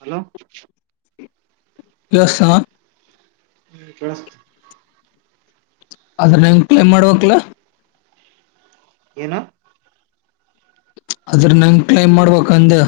Hello yes ಎ ಕೇಳ್. ಅದ್ರಂಗ್ [unintelligible] ಮಾಡಂತೀಯಾ. ಏನು ಅದ್ರಂಗ್ ಕ್ಲೈಮ್ ಮಾಡ್ಬೇಕ್ ಹಂಗೆ.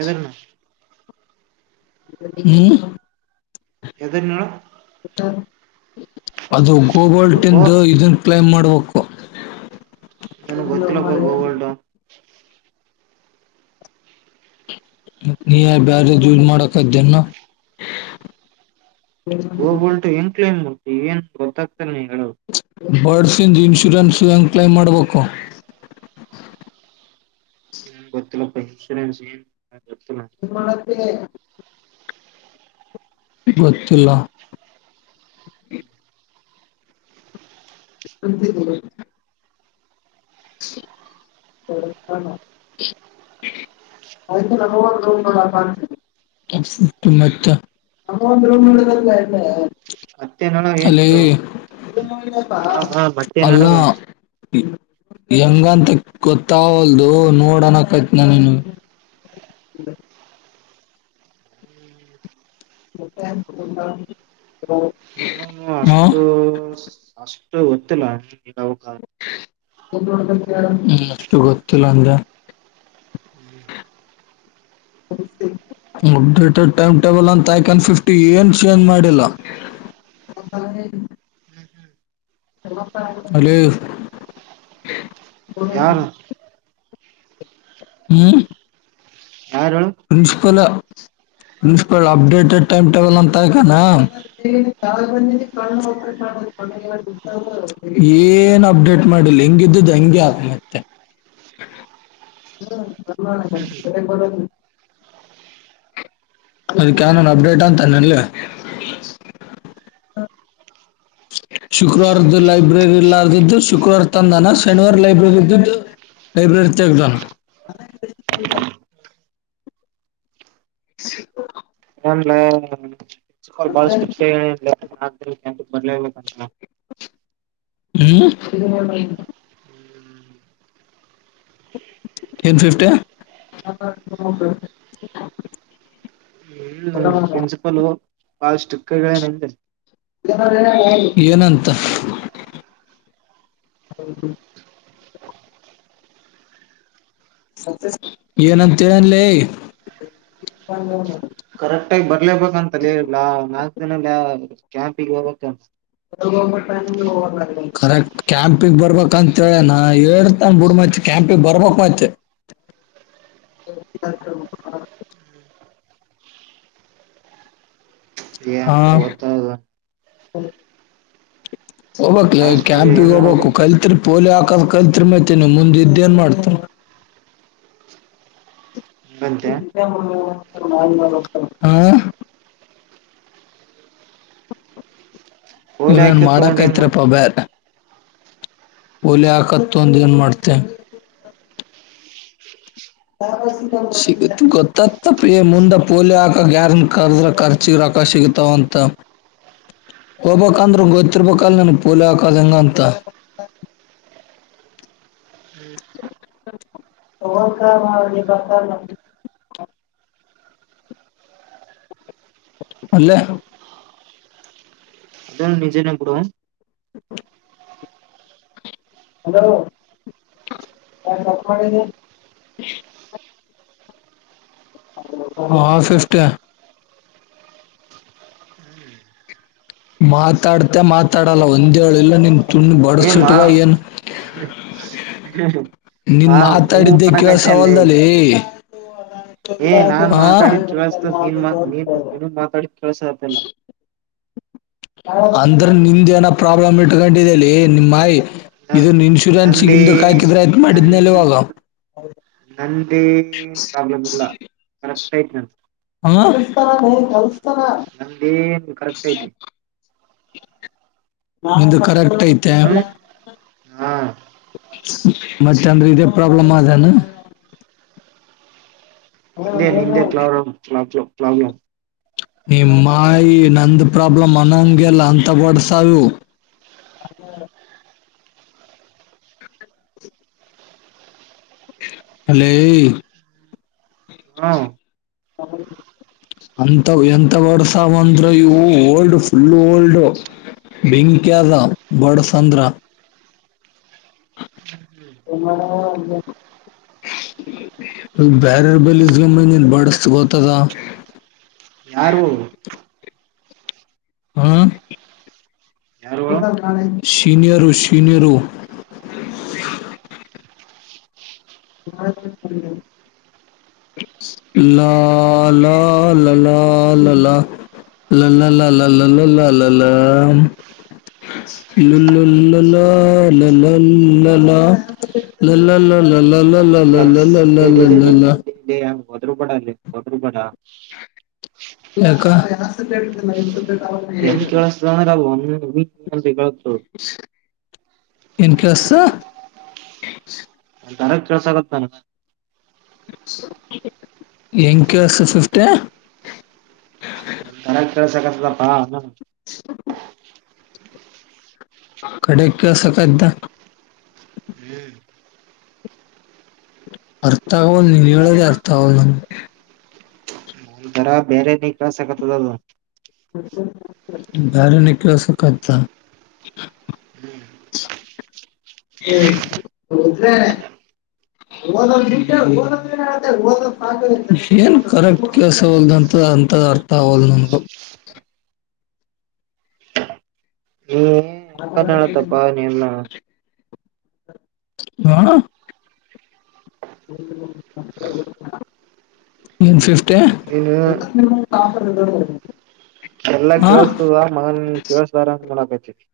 ಎದನ್ನ್ ಹ್ಮ್. ಏದನ್ನೇಳು. ಅದು. ಓಬಲ್ಟ್ ಸ್ವಲ್ಪ ತಿಂದು ಇದನ್ನ ಕ್ಲೈಮ್ ಮಾಡ. ನೋಕೂ. ನನಿಗ ಗೊತ್ತಿಲ್ಲಪ್ಪ ಗೊ ಗೋಲ್ಡು. ನೀಯ ಬ್ಯಾರ ಯೂಸ್ ಮಾಡಕ್ದನ [inaudible] ಗೋಬಲ್ಟು ಏನ್ ಕ್ಲೇಮು. ಈಗೇನ್ ಗೊತ್ತಾಗ. ಕ ನಿಂಗ ಹೇಳದು. ಬರ್ಡ್ಸಿಂದ್ ಇನ್ಶೂರೆನ್ಸ್ ಹೆಂಗೆ ಕ್ಲೈಮ್ ಮಾಡಬೇಕು. ನನಗ ಗೊತ್ತಿಲ್ಲಪ್ಪ ಇನ್ಸೂರೆನ್ಸ್ ಏನ್. ಗೊತ್ತಿಲ್ಲ ಎನ್ ಮಾಡತ್ತಿ. ಗೊತ್ತಿಲ್ಲಾ. [inaudible] ಆ್ ನಮ್ ನ ರ್ ಆಯ್ [inaudible] ಹ [unintelligible] ಏನ್ ಅಲೆ ಹಾ ಅಲ್ಲಾ ಮತ್ತೇನಡದ ಹೆಂಗಂತ. ಗೊತ್ತಾಗಲ್ದು ನೋಡಅಣ್ಣಕತ್ನಿ ನೀನ. ಹ [inaudible] ಮತ್ತ [inaudible] ನಾನು ಅಷ್ಟು ಅಷ್ಟ. ಗೊತ್ತಿಲ್ಲಾ. ಅಷ್ಟು ಗೊತ್ತಿಲ್ಲ ಅಂದೆ. ಹ್ಮ್. ಅಪ್ಡೇಟೆಡ್ ಟೈಮ್ ಟೇಬಲ್ ಅಂತ ಹಾಕ್ಯಾನ್ ಫಿಫ್ಟಿ ಏನ ಚೇಂಜ್ ಮಾಡಿಲ್ಲ. ಅಲೋ. ಯಾರು. ಹ್ಮ್. ಯಾರು principal. Principal updated time table ಅಂತಾಕ್ಯನ ಏನ್ ಅಪ್ಡೇಟ್ ಮಾಡಿಲ್ಲ ಹೆಂಗಿದ್ದುದು ಹಂಗಗೆ ಅದ. ಅದಕ್ಯವ್ನಾನ್ ಅಪ್ಡೇಟ್ ಅಂತಾನ ಲೆ. ಶುಕ್ರವಾರದ್ದು ಲೈಬ್ರರಿ ಇರ್ಲರದದ್ದು ಶುಕ್ರವಾರ ತಂದಾನ ಶನಿವಾರ ಲೈಬ್ರರಿ ಇದ್ದದು ಲೈಬ್ರರಿ ತೆಗ್ದಾನ. [inaudible] ಹನ್ಲ್ಲ [inaudible] ಬು [unintelligible] ಬರ್ಲೆಬೇಕಾ ಚಿನ್. ಹ್ಮ್. ಏನ್ ಫಿಫ್ಟಿ [inaudible] ಹ್ಮ ಪ್ರಿನ್ಸಿಪಲ್ ಬಳಷ್ಟು ಕೈಗಳೇಏನಂದೆ ಏನಂತ [inaudible] [inaudible] ಏನಂತ ಹೇಳಿನ ಕರೆಕ್ಟ್ ಆಗಿ ಬರ್ಲೇಬೇಕಂತಲ್ಲಾ ನಾಲ್ಕು ದಿನ ಕ್ಯಾಂಪಿಗೆ ಹೋಗಬೇಕ ಕರೆಕ್ಟ್ ಕ್ಯಾಂಪಿಗೆ ಬರ್ಬೇಕ ಅಂತೇಳೇ ನ ಹೇಳ್ತಂದ ಬಿಡು ಮತ್ತೆ ಕ್ಯಾಂಪಿಗೆ ಬರ್ಬೇಕಕ್ ಮತ್ತೆ [inaudible] ಹೊತ್ತದ ಹೌ [unintelligible] ಹೋಗಬಕ್ ಲಾಸ್ಟ್ಗೆ ಕ್ಯಾಂಪಿಗ್ ಏನ್ ಹೋಗ್ಬೇಕು ಮಾಡ್ಬೇಕ ಕಲ್ತ್ರಿ ಪೋಲಿ ಹಾಕ ಅಕ್ಕದ ಕಲ್ತ್ರಿ ಮತ ನೀ ಮುಂದ ಇದ ಏನ್ ಮಾಡ್ತ ಹಂಗಂತೆ [unintelligible] ಹಾ ಪೋಲಿ ಇನನ್ ಹಾಕಿ ತಗೊಂಡ್ ಏನ್ ಮಾಡಕೈತ್ರಪ್ಪ ಮಾಡ್ತಿ ಬ್ಯರ್ ಓಲೆ ಹಕತ್ತ ಒಂದ ಏನ್ ಮಾಡ್ತೆ ಸಿಗ ಗೊತ್ತತ್ತಪ್ಪ ಮುಂದೆ ಪೋಲಿಯೋ ಹಾಕ ಗ್ಯಾರಂ ಕದ್ರ ಖರ್ಚಿಗೆ ರೊಕ್ಕ ಸಿಗತಾವ ಅಂತ ಹೋಗ್ಬಂದ್ರ ಗೊತ್ತಿರ್ಬೇಕಲ್ ನನ್ ಪೋಲಿಿಯೋ ಹಾಕದ ಹೆಂಗ ಅಂತ ಅವಕ ಬತ ಅಲ್ಲೇ ಅ ನಿಜನ ಬಿಡ ಹಲೋ ಯಪ್ಪ ಮಾಡ ಮಹಾಶೇಷ್ಟ ಮಾತಾಡ್ತೆ ಮಾತಾಡಲ್ಲ ಒಂದಏಳು ಇಲ್ಲ ನಿನ್ ತುಂಡ ಏ ಮಾ ಬಡಸುಟ್ಗ ಏನ್ ನೀನ್ ಮಾ ಹೂ ಮಾತಾಡಿದ್ದೆ ಕೇಳ ಅನ್ನಕತ್ನಲ್ಲೇ ಸವಲ್ದದಲ್ಲಿ ಏ ನಾನ್ ಮಾತಾಡಿದ್ ಕೇಳಸತ ನೀನ್ ಮಾ ನೀನ್ ನಿನ್ ಮಾತಾಡಿದ ಕೇಳಸತ್ತಲ್ಲ ಅಂದ್ರ ನಿಂದೇಏನೋ ಪ್ರಾಬ್ಲಮ್ ಇಟ್ಕೊಂಡಿದ್ದಲ್ಲಿ ನಿಮ್ಮಾಯಿ ನನ್ ಇದನ್ ನಂದೇ ಇನ್ಶೂರೆನ್ಸ್ಗಿಂದ ಕ ಹಾಕಿದ್ರೆ ಆಯ್ತ ನನ್ ಮಾಡಿದ್ನೇಲೆ ಇವಾಗ ನಂದೇ ಸೈ ಹ ಅತರ ಕತರ ನಂದೇನ್ ಕರೆಕ್ಟ್ ಐತಿ ನಿಂತ ಕಾರ ಊಟ ಆಯ್ತಾ ಹ್ಮ್ ಹಾ ಮತ್ತ ಚಂದ್ರ ಇದೇ ಪ್ರಾಬ್ಲಮ್ ಅದೇಾನ ಹೇ ನಿದೆ ಕಲಲ [unintelligible] ನಿ ಮಾಯಿ ನಂದ ಪ್ರಾಬ್ಲಮ ಅನಂಗಲ್ಲ ಅಂತ ಬಡ್ಸಾವು ಅಲೇ ಹ್ಮ ಅಥ ಎಂಥ ಬಡ್ಸವಂದ್ರ ಇವು ಓಲ್ಡ್ ಫುಲ್ ಓಲ್ಡ್ ಬೆಂಕ್ಯಾದ ಬಡ್ಸಂದ್ರ ಬ್ಯಾರರ್ ಬಲಿಸ್ ಗಮ್ಮ ನೀ ಬಡಸ್ ಗೋತ್ತದ ಯಾರು? ಹ ಯಾರು [unintelligible] ಶೀನಿಯರು ಶೀನಿಯರು ಲಾ ಲಾ ಲ ಲ ಲ ಲಾ ಲಾ ಲ ಲ ಲಾ ಲು ಲಾ ಲಾ ಲ್ ಲ್ಲಲ ಲಕ್ಸ್ [unintelligible] ವದ್ರುಬೇಡ ಲೆ ವದ್ರುಬೇಡ ಯಾಕ [unintelligible] ಏನ್ ಕೇಳಸ್ತದ ಅಂದ್ರ ಬೋ ಹ್ಮ ಬ [unintelligible] [inaudible] ಇನ್ಕಸ್ಸು ದಾರ ಕೆಲಸ ಆಗತ್ತಾನ. ಎಂಕೆಸ್ ಫಿಫ್ಟಿ ಕರೆಕ್ಟ್ ಕಳ್ಸಕತ್ತದಪ್ಪಾ ಕಡೆಕ್ಕೆಸಕ್ ಅದ್ದ ಹ್ಮ್ ಅರ್ಥ ಆಗ್ವಲ್ ನೀನ್ ಹೇಳದೇ ಅರ್ಥಾಗಲ್ ನಮ್ ಬರ ಬೇರೆ ನೀ ಕೇಳ್ಸಕ್ಕತ್ತದ್ ಅದು. ಬ್ಯಾರೆ ನೆ ಕೇಳ್ಸಕತ್ತ [unintelligible] ಏನ್ ಕರೆಕ್ಟ್ ಕೆಳ್ಸವಲ್ಡ್ ಅಂತ ಅಂತ ಅರ್ಥ ಅಗವಲ್ ನನ್ಗ. ಹೇಳತಪ್ಪ ನೀ ಇಲ್ಲ ಹಾ ಏನ್ ಫಿಫ್ ಟಿ [unintelligible] ನೀನು [unintelligible] ಎಲ್ಲಾ ಕೇಳ್ಸ್ತದ ಮಗನ ನೀನ್ ಕೇಳಸ್ದಾರಂಗ್ ಮಾಡಾಕತ್ [inaudible]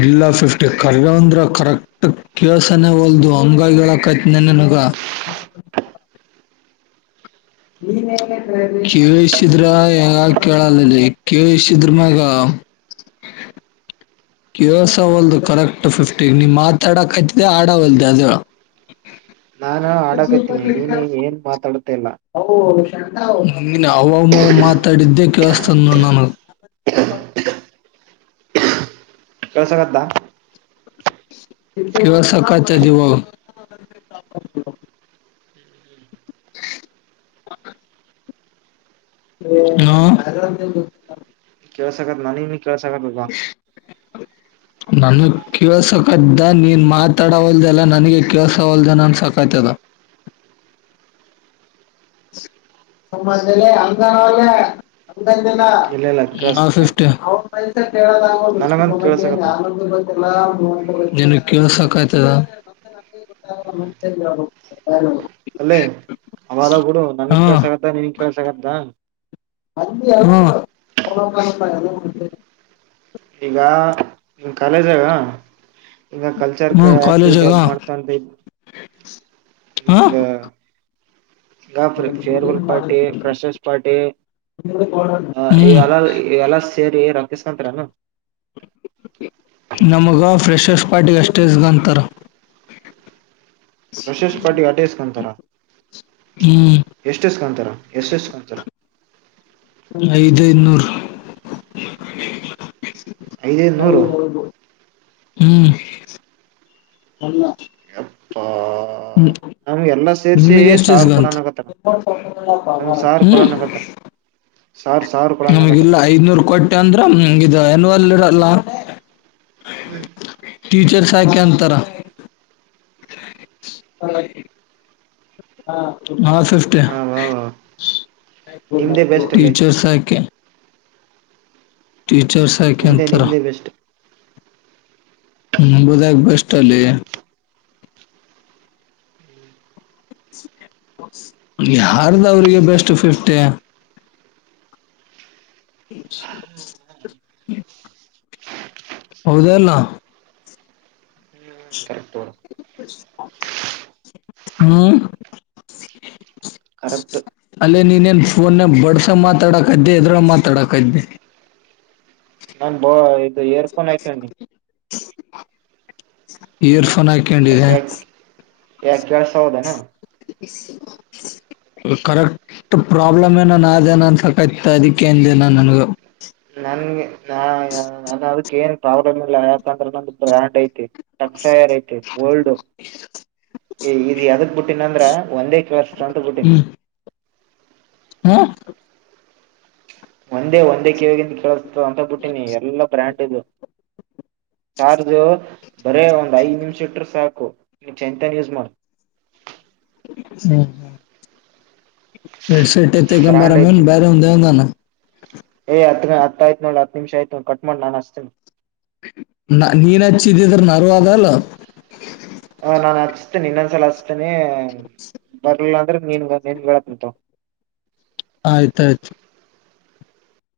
ಇಲ್ಲ ಫಿಫ್ಟಿ ಕಲ್ ಅಂದ್ರ ಕರೆಕ್ಟ್ ಕೇಳ್ಸನೇ ವಲ್ದು ಅಂಗಾಗ್ ಹೇಳ ಕೈತ್ನ ನಿನಗ. ಕೇಳಿಸಿದ್ರ ಯಾಕ್ ಕೇಳಲ್ಲ ಲೇ ಕೇಳಿಸಿದ್ರ್ ಮ್ಯಾಗ ಕೇಳಸವಲ್ದು ಕರೆಕ್ಟ್ ಫಿಫ್ಟಿ ನೀ ಮಾತಾಡಕ್ಕತ್ತಿದ್ದೆ ಆಡವಲ್ದೆ ಅದೇಳ್ ನಾನ ಹಾಡಾಕತೀನಿ ನೀನ್ ನೀನ್ ಏನ್ ಮಾತಾಡ್ತ ಇಲ್ಲ. ನೀನ ಅವ ಮವ್ ಮಾತಾಡಿದ್ದೇ ಕೇಳಿಸ್ತದ್ ನೋಡ್ ನನ [inaudible] ಕೇಳ್ಸಾಕತ್ದ, ಇವಾಗ್ ಸಕ್ಕಾತದ್ ಇವಾಗ್ [inaudible] ಹ್ಮ್ ಕೇಳ್ಸಾಕತ್ತ್ ನನಿಗ್ ನೀ ಕೇಳ್ಸಕತ್ತದ್ ಬಾ ನನ್ ಕೇಳಸಕ್ದ ನೀನ್ ಮಾತಾಡವಲ್ದೆಲ್ಲಾ ನನಗೆ ಕೇಳಸಾ ವಲ್ದ ಏನ್ ಅನ್ಸಾಕತದ [unintelligible] [unintelligible] [unintelligible] [unintelligible] ಇಲ್ಲ ಇಲ್ಲ ಕೇಳಸ್ತ ಬಿಡ ನನಗಂತ ಕೇಳ್ಸಕತ್ತದ ನಿಂಗ್ ಕೇಳಿಸಿಕತ್ತದ ಅಲ್ಲೇ ಅವಗಾರ ಬಿುಡು ನನಗ್ ಹಾ ಕೇಳಿಸಿ ಕತ್ತದ ನಿಂಗ್ ಕೆೇಳಳ್ಸಕತ್ತದ ಹ್ಮ್ಮ್. ಈಗ ನಿಮ್ ಕಾಲೇಜ್ ದಾಗ ಈಗ ಕಲ್ಚರ್ ಹ್ಮ ಕ ಆಕ್ಟಿವಿಟಿ ಅದ್ ಕಾಲೇಜಾಗ ಮಾಡ್ತಾಂತ [unintelligible] ಹಾ [unintelligible] ಫೇರ್ವೆಲ್ ಪಾರ್ಟಿ ಫ್ರೆಶಸ್ ಪಾರ್ಟಿ ಆ ಹ್ಮ್ ಇವೆಲ್ಲ ಇವೆಲ್ಲ ಸೇರಿ ಇಸ್ಕಾಂತೀರೆನು ನಮಗ ಫ್ರೆಷರ್ಸ್ ಪಾರ್ಟಿಗ ಅಷ್ಟೇ ಇಸ್ಕೊಂತಾರ್ ಪ್ರೆಶರ್ ಪಾರ್ಟಿ ಗೇ ಅಷ್ಟೇ ಇಸ್ಕಾಂತರಾ ಹ್ಮ್ ಎಷ್ಟ ಇಸ್ಕಂತರ ಎಷ್ಟ ಎಷ್ಟ್ ಇಸ್ಕಂತರ ಐದ ಐದ ನೂರು ಐದ ಐದು ನೂರು ಹ್ಮ್ [unintelligible] ಯಪ್ಪಾ ಹ್ಮ ನಮ್ಗೆ ಎಲ್ಲಾ ಸೇರ್ಸಿ ನಿಮಗೆಷ್ಟು ಸಾವಿರ ಕೊಡನಕತ್ತಾರ ಇಸ್ಗಂತಾರಾ ನಮ್ ಸಾರ್ ಹೂ ಕೊಡನಕತ್ತಾರ ಸಾರ್ ಸಾರ್ ನಮಗೆ ಕೊಡನಕತ್ತಾರ ಇಲ್ಲ ಐದ್ನೂರ್ ಕೊಟ್ಟಿ ಅಂದ್ರ ಇದು ಯನುವಲ್ ಇರಲ್ಲ [unintelligible] ಟೀಚರ್ಸ್ ಹಾಕಿ ಅಂ ತಾರಾ [unintelligible] ನಾವ ಫಿಫ್ಟಿ ಹ ವಾ ವಾ ನಿಮ್ದೇ ಬೆಸ್ಟ್ ಅಲ್ಲಿ ಟೀಚರ್ಸ್ ಹಾಕಿ ಟೀಚರ್ಸ್ ನಿಮ್ದೇ ಹಾಯ್ಕೊಂತಾರಾ ಹ ನಿಮ್ದೇ ಬೆಸ್ಟ್ ನಮ್ಮದು ಯಾಕ್ ಬೆಸ್ಟ್ ಲೇ ಯಾರ್ದ ಅವ್ರಿಗೆ ಬೆಸ್ಟ್ ಫಿಫ್ಟಿ [unintelligible] ಹೌದ ಅಲ್ಲ ಕರೆಕ್ಟ್ ಹೂ ಕರೆಕ್ಟ್ ಅಲ್ಲೇನ ನೀನೆನ್ ಪೋನನ್ಯಾಗ ಬಡ್ಸ್ ಆಗ ಮಾತಾಡಕತಿ ಏನ್ ಏದರಾಗ ಮಾತಾಡಕತಿ ನಾನ್ ಬ ಇದ ಇಲ್ಲಿ ಇಯರ್ಫೋನ್ ಹಾಕ್ಕೆಂಡಿನಿ ಇಯರ್ಫೋನ್ ಹಾ ಕ್ಕೆಂಡಿದಾ ಯಾಕ್ ಕೆಲ್ಸಾವಲ್ಲದೇನು ಕರೆಕ್ಟ್ ಪ್ರಾಬ್ಲಮ್ ಏನ ನೇನ ಆದೇನು ಅನ್ಸಕತ್ತು ಅದಕ್ಕೇ ಅಂದೆ ನಾ ನಂಗೂ ನನ್ಗೆ ನಾ ನಾನ ಅದಕ್ಕ ಏನ್ ಪ್ರಾಬ್ಲಮ್ ಇಲ್ಲ ಯಾಕಂದ್ರೆ ನಮ್ದು ಬ್ರ್ಯಾಂಡ್ ಐತಿ ಟಚ್ ವೈರ್ ಐತಿ ಗೋಲ್ಡ್ ಹೇ ಇದು ಎದುಕ ಬುಟ್ಟಿನಂದ್ರ ಒಂದೇ ಕೇಳಿಸುತ್ತಾ ಅಂತ ಬುಟ್ಟಿನಿ ಹ್ಮ್ ಹಾ ಒಂದೇ ಒಂದೇ ಕಿವಗಂತ ಕೇಳ ಅಂತ ಬಿಟ್ಟಿನಿ ಎಲ್ಲ ಬ್ರ್ಯಾಂಡ್ ಚಾರ್ಜ ಬರೇ ಒಂದ್ ಐದ್ ನಿಮಿಷ ಇಟ್ರ ಸಾಕು ಚೈಂತನ್ ಯುಜಮಲ್ ಹ್ಮ ಹೆಡ್ ಶೆಟ್ ಎತ್ತ ಕಂಬಾರ ಬ್ರಾಂಡ್ ಮ ಐತಿ ಬರೆ ಹಂದ ಹಂದಾನ ಏ್ ಹತ್ ಹತ್ ಆ್ತ ನೋ ಹ ನಿಮಿಷ ಆಯತು ಕಟ್ ಮಾಡ ನಾನ್ ಅಸ್ತೇನೆ ನ ನೀನ್ ಹಚ್ಚಿದ್ದಿದ್ರ ನರಲ್ಲ ನಾನನ್ ಹಚ್ತೇನೆ ಇನ್ನೊಂದ್ಸಲ ಹಚ್ತೇನೆ ಬರ್ಲಿಲ್ಲ ಅಂದ್ರ ನೀನ್ ನೀನ್ ಹೇಳತ್ ನಿಂತವ ಆಯ್ತಾಯ್ತು